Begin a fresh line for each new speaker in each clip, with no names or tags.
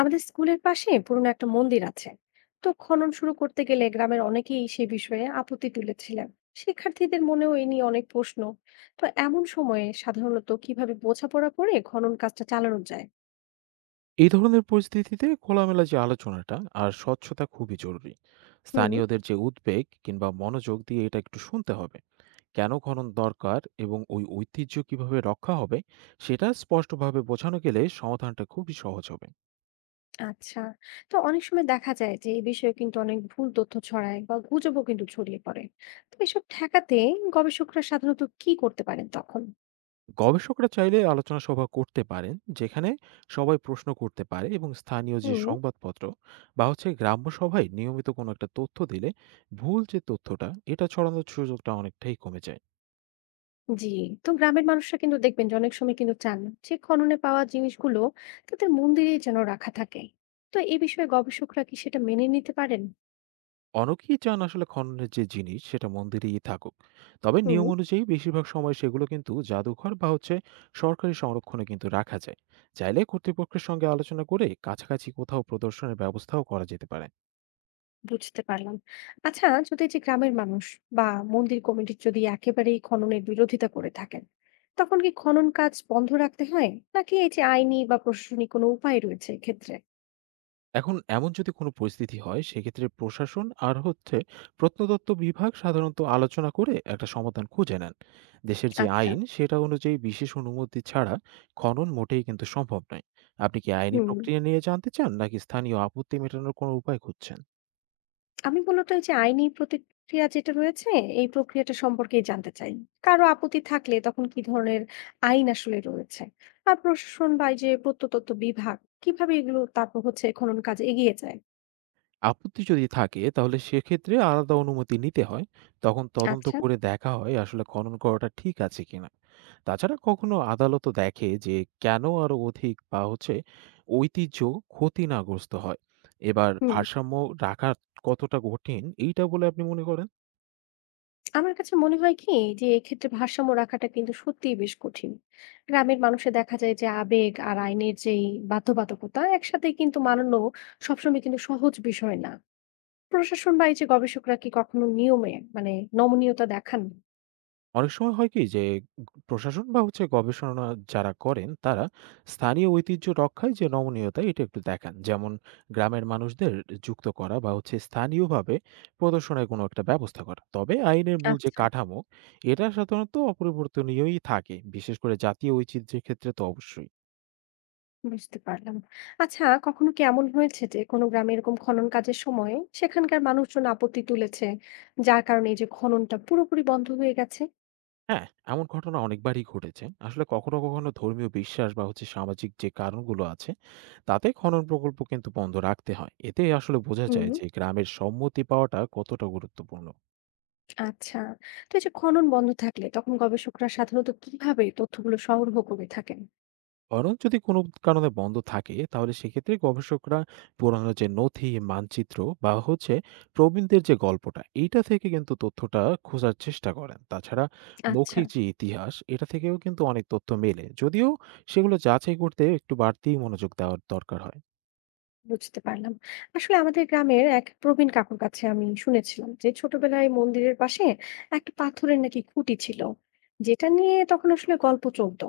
আমাদের স্কুলের পাশে পুরনো একটা মন্দির আছে। তো খনন শুরু করতে গেলে গ্রামের অনেকেই সে বিষয়ে আপত্তি তুলেছিলেন। শিক্ষার্থীদের মনেও এই নিয়ে অনেক প্রশ্ন। তো এমন সময়ে সাধারণত কিভাবে বোঝাপড়া করে খনন কাজটা চালানো যায়?
এই ধরনের পরিস্থিতিতে খোলামেলা যে আলোচনাটা আর স্বচ্ছতা খুবই জরুরি।
হুম।
স্থানীয়দের যে উদ্বেগ কিংবা মনোযোগ দিয়ে এটা একটু শুনতে হবে। কেন খনন দরকার এবং ওই ঐতিহ্য কিভাবে রক্ষা হবে সেটা স্পষ্টভাবে বোঝানো গেলে সমাধানটা খুবই সহজ হবে।
আচ্ছা। তো অনেক সময় দেখা যায় যে এই বিষয়ে কিন্তু অনেক ভুল তথ্য ছড়ায় বা গুজবও কিন্তু ছড়িয়ে পড়ে। তো এসব ঠেকাতে গবেষকরা সাধারণত কি করতে পারেন তখন?
গবেষকরা চাইলে আলোচনা সভা করতে পারেন, যেখানে সবাই প্রশ্ন করতে পারে, এবং স্থানীয় যে
হুম।
সংবাদপত্র বা হচ্ছে গ্রাম্য সভায় নিয়মিত কোনো একটা তথ্য দিলে ভুল যে তথ্যটা এটা ছড়ানোর সুযোগটা অনেকটাই কমে যায়।
জি। তো গ্রামের মানুষরা কিন্তু দেখবেন যে অনেক সময় কিন্তু চান যে খননে পাওয়া জিনিসগুলো তাদের মন্দিরে যেন রাখা থাকে। তো এই বিষয়ে গবেষকরা কি সেটা মেনে নিতে পারেন?
অনেকেই চান আসলে খননের যে জিনিস সেটা মন্দিরেই থাকুক, তবে
হুম।
নিয়ম অনুযায়ী বেশিরভাগ সময় সেগুলো কিন্তু জাদুঘর বা হচ্ছে সরকারি সংরক্ষণে কিন্তু রাখা যায়। চাইলে কর্তৃপক্ষের সঙ্গে আলোচনা করে কাছাকাছি কোথাও প্রদর্শনের ব্যবস্থাও করা যেতে পারে।
বুঝতে পারলাম। আচ্ছা, যদি যে গ্রামের মানুষ বা মন্দির কমিটি যদি একেবারেই খননের বিরোধিতা করে থাকেন, তখন কি খনন কাজ বন্ধ রাখতে হয়, নাকি এই যে আইনি বা প্রশাসনিক কোনো উপায় রয়েছে এক্ষেত্রে?
এখন এমন যদি কোনো পরিস্থিতি হয় সেক্ষেত্রে প্রশাসন আর হচ্ছে প্রত্নতত্ত্ব বিভাগ সাধারণত আলোচনা করে একটা সমাধান খুঁজে নেন। দেশের যে
আচ্ছা।
আইন সেটা অনুযায়ী বিশেষ অনুমতি ছাড়া খনন মোটেই কিন্তু সম্ভব নয়। আপনি কি আইনি
হুম।
প্রক্রিয়া নিয়ে জানতে চান নাকি স্থানীয় আপত্তি মেটানোর কোনো উপায় খুঁজছেন?
আমি মূলত এই যে আইনি প্রতিক্রিয়া যেটা রয়েছে, এই প্রক্রিয়াটা সম্পর্কেই জানতে চাই। কারো আপত্তি থাকলে তখন কি ধরনের আইন আসলে রয়েছে, আর প্রশাসন বা এই যে প্রত্নতত্ত্ব বিভাগ কিভাবে এগুলো তারপর হচ্ছে খনন কাজ এগিয়ে যায়।
আপত্তি যদি থাকে তাহলে সেক্ষেত্রে আলাদা অনুমতি নিতে হয়। তখন তদন্ত
আচ্ছা।
করে দেখা হয় আসলে খনন করাটা ঠিক আছে কিনা। তাছাড়া কখনো আদালতও দেখে যে কেন আরো অধিক বা হচ্ছে ঐতিহ্য ক্ষতিগ্রস্ত হয়। এবার
হুম।
ভারসাম্য রাখা কতটা কঠিন এইটা বলে আপনি মনে করেন?
আমার কাছে মনে হয় কি, যে এক্ষেত্রে ভারসাম্য রাখাটা কিন্তু সত্যিই বেশ কঠিন। গ্রামের মানুষে দেখা যায় যে আবেগ আর আইনের যেই বাধ্যবাধকতা একসাথে কিন্তু মানানো সবসময় কিন্তু সহজ বিষয় না। প্রশাসন বা এই যে গবেষকরা কি কখনো নিয়মে মানে নমনীয়তা দেখান?
অনেক সময় হয় কি যে প্রশাসন বা হচ্ছে গবেষণা যারা করেন তারা স্থানীয় ঐতিহ্য রক্ষায় যে নমনীয়তা এটা একটু দেখান, যেমন গ্রামের মানুষদের যুক্ত করা বা হচ্ছে স্থানীয়ভাবে প্রদর্শনের কোনো একটা ব্যবস্থা করা। তবে আইনের মূল যে
আচ্ছা।
কাঠামো এটা সাধারণত অপরিবর্তনীয়ই থাকে, বিশেষ করে জাতীয় ঐতিহ্যের ক্ষেত্রে তো অবশ্যই।
বুঝতে পারলাম। আচ্ছা, কখনো কি এমন হয়েছে যে কোনো গ্রামে এরকম খনন কাজের সময়ে সেখানকার মানুষজন আপত্তি তুলেছে, যার কারণে এই যে খননটা পুরোপুরি বন্ধ হয়ে গেছে?
হ্যাঁ, এমন ঘটনা অনেকবারই ঘটেছে। আসলে কখনো, কখনো ধর্মীয় বিশ্বাস বা হচ্ছে সামাজিক যে কারণগুলো আছে, তাতে খনন প্রকল্প কিন্তু বন্ধ রাখতে হয়। এতে আসলে বোঝা
হুম।
যায় যে গ্রামের সম্মতি পাওয়াটা কতটা গুরুত্বপূর্ণ।
আচ্ছা। তো এই যে খনন বন্ধ থাকলে তখন গবেষকরা সাধারণত কিভাবে তথ্যগুলো সংগ্রহ করে থাকেন?
খনন যদি কোনো কারণে বন্ধ থাকে, তাহলে সেক্ষেত্রে গবেষকরা পুরানো যে নথি, মানচিত্র বা হচ্ছে প্রবীণদের যে গল্পটা, এইটা থেকে কিন্তু তথ্যটা খোঁজার চেষ্টা করেন। তাছাড়া
আচ্ছা।
মৌখিক যে ইতিহাস, এটা থেকেও কিন্তু অনেক তথ্য মেলে। যদিও সেগুলো যাচাই করতে একটু বাড়তি মনোযোগ দেওয়ার দরকার হয়।
বুঝতে পারলাম। আসলে আমাদের গ্রামের এক প্রবীণ কাকুর কাছে আমি শুনেছিলাম যে ছোটবেলায় মন্দিরের পাশে একটা পাথরের নাকি খুঁটি ছিল, যেটা নিয়ে তখন আসলে গল্প চলতো।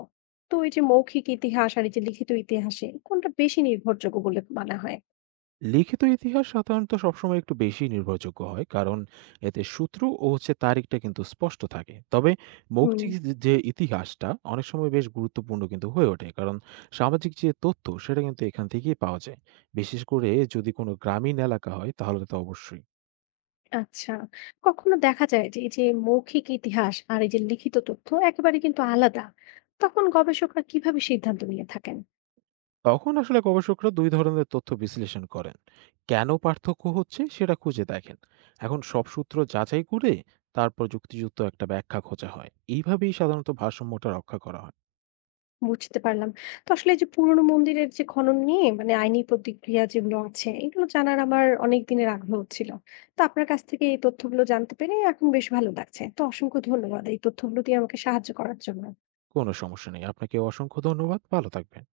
তো এই যে মৌখিক ইতিহাস আর এই যে লিখিত ইতিহাসে কোনটা বেশি নির্ভরযোগ্য বলে মানা হয়?
লিখিত ইতিহাস সাধারণত সবসময় একটু বেশি নির্ভরযোগ্য হয়, কারণ এতে সূত্র ও হচ্ছে তারিখটা কিন্তু স্পষ্ট থাকে। তবে
হুম।
মৌখিক যে যে ইতিহাসটা অনেক সময় বেশ গুরুত্বপূর্ণ কিন্তু হয়ে ওঠে, কারণ সামাজিক যে তথ্য সেটা কিন্তু এখান থেকেই পাওয়া যায়, বিশেষ করে যদি কোনো গ্রামীণ এলাকা হয় তাহলে তো অবশ্যই।
আচ্ছা, কখনো দেখা যায় যে এই যে মৌখিক ইতিহাস আর এই যে লিখিত তথ্য একেবারে কিন্তু আলাদা। তখন গবেষকরা কিভাবে সিদ্ধান্ত নিয়ে থাকেন?
তখন আসলে গবেষকরা দুই ধরনের তথ্য বিশ্লেষণ করেন, কেন পার্থক্য হচ্ছে সেটা খুঁজে দেখেন। এখন সব সূত্র যাচাই করে তারপর যুক্তিযুক্ত একটা ব্যাখ্যা খোঁজা হয়। এইভাবেই সাধারণত ভারসাম্যটা রক্ষা করা হয়।
বুঝতে পারলাম। তো আসলে এই যে পুরনো মন্দিরের যে খনন নিয়ে মানে আইনি প্রতিক্রিয়া যেগুলো আছে, এগুলো জানার আমার অনেক দিনের আগ্রহ ছিল। তো আপনার কাছ থেকে এই তথ্যগুলো জানতে পেরে এখন বেশ ভালো লাগছে। তো অসংখ্য ধন্যবাদ এই তথ্যগুলো দিয়ে আমাকে সাহায্য করার জন্য।
কোনো সমস্যা নেই। আপনাকে অসংখ্য ধন্যবাদ। ভালো থাকবেন।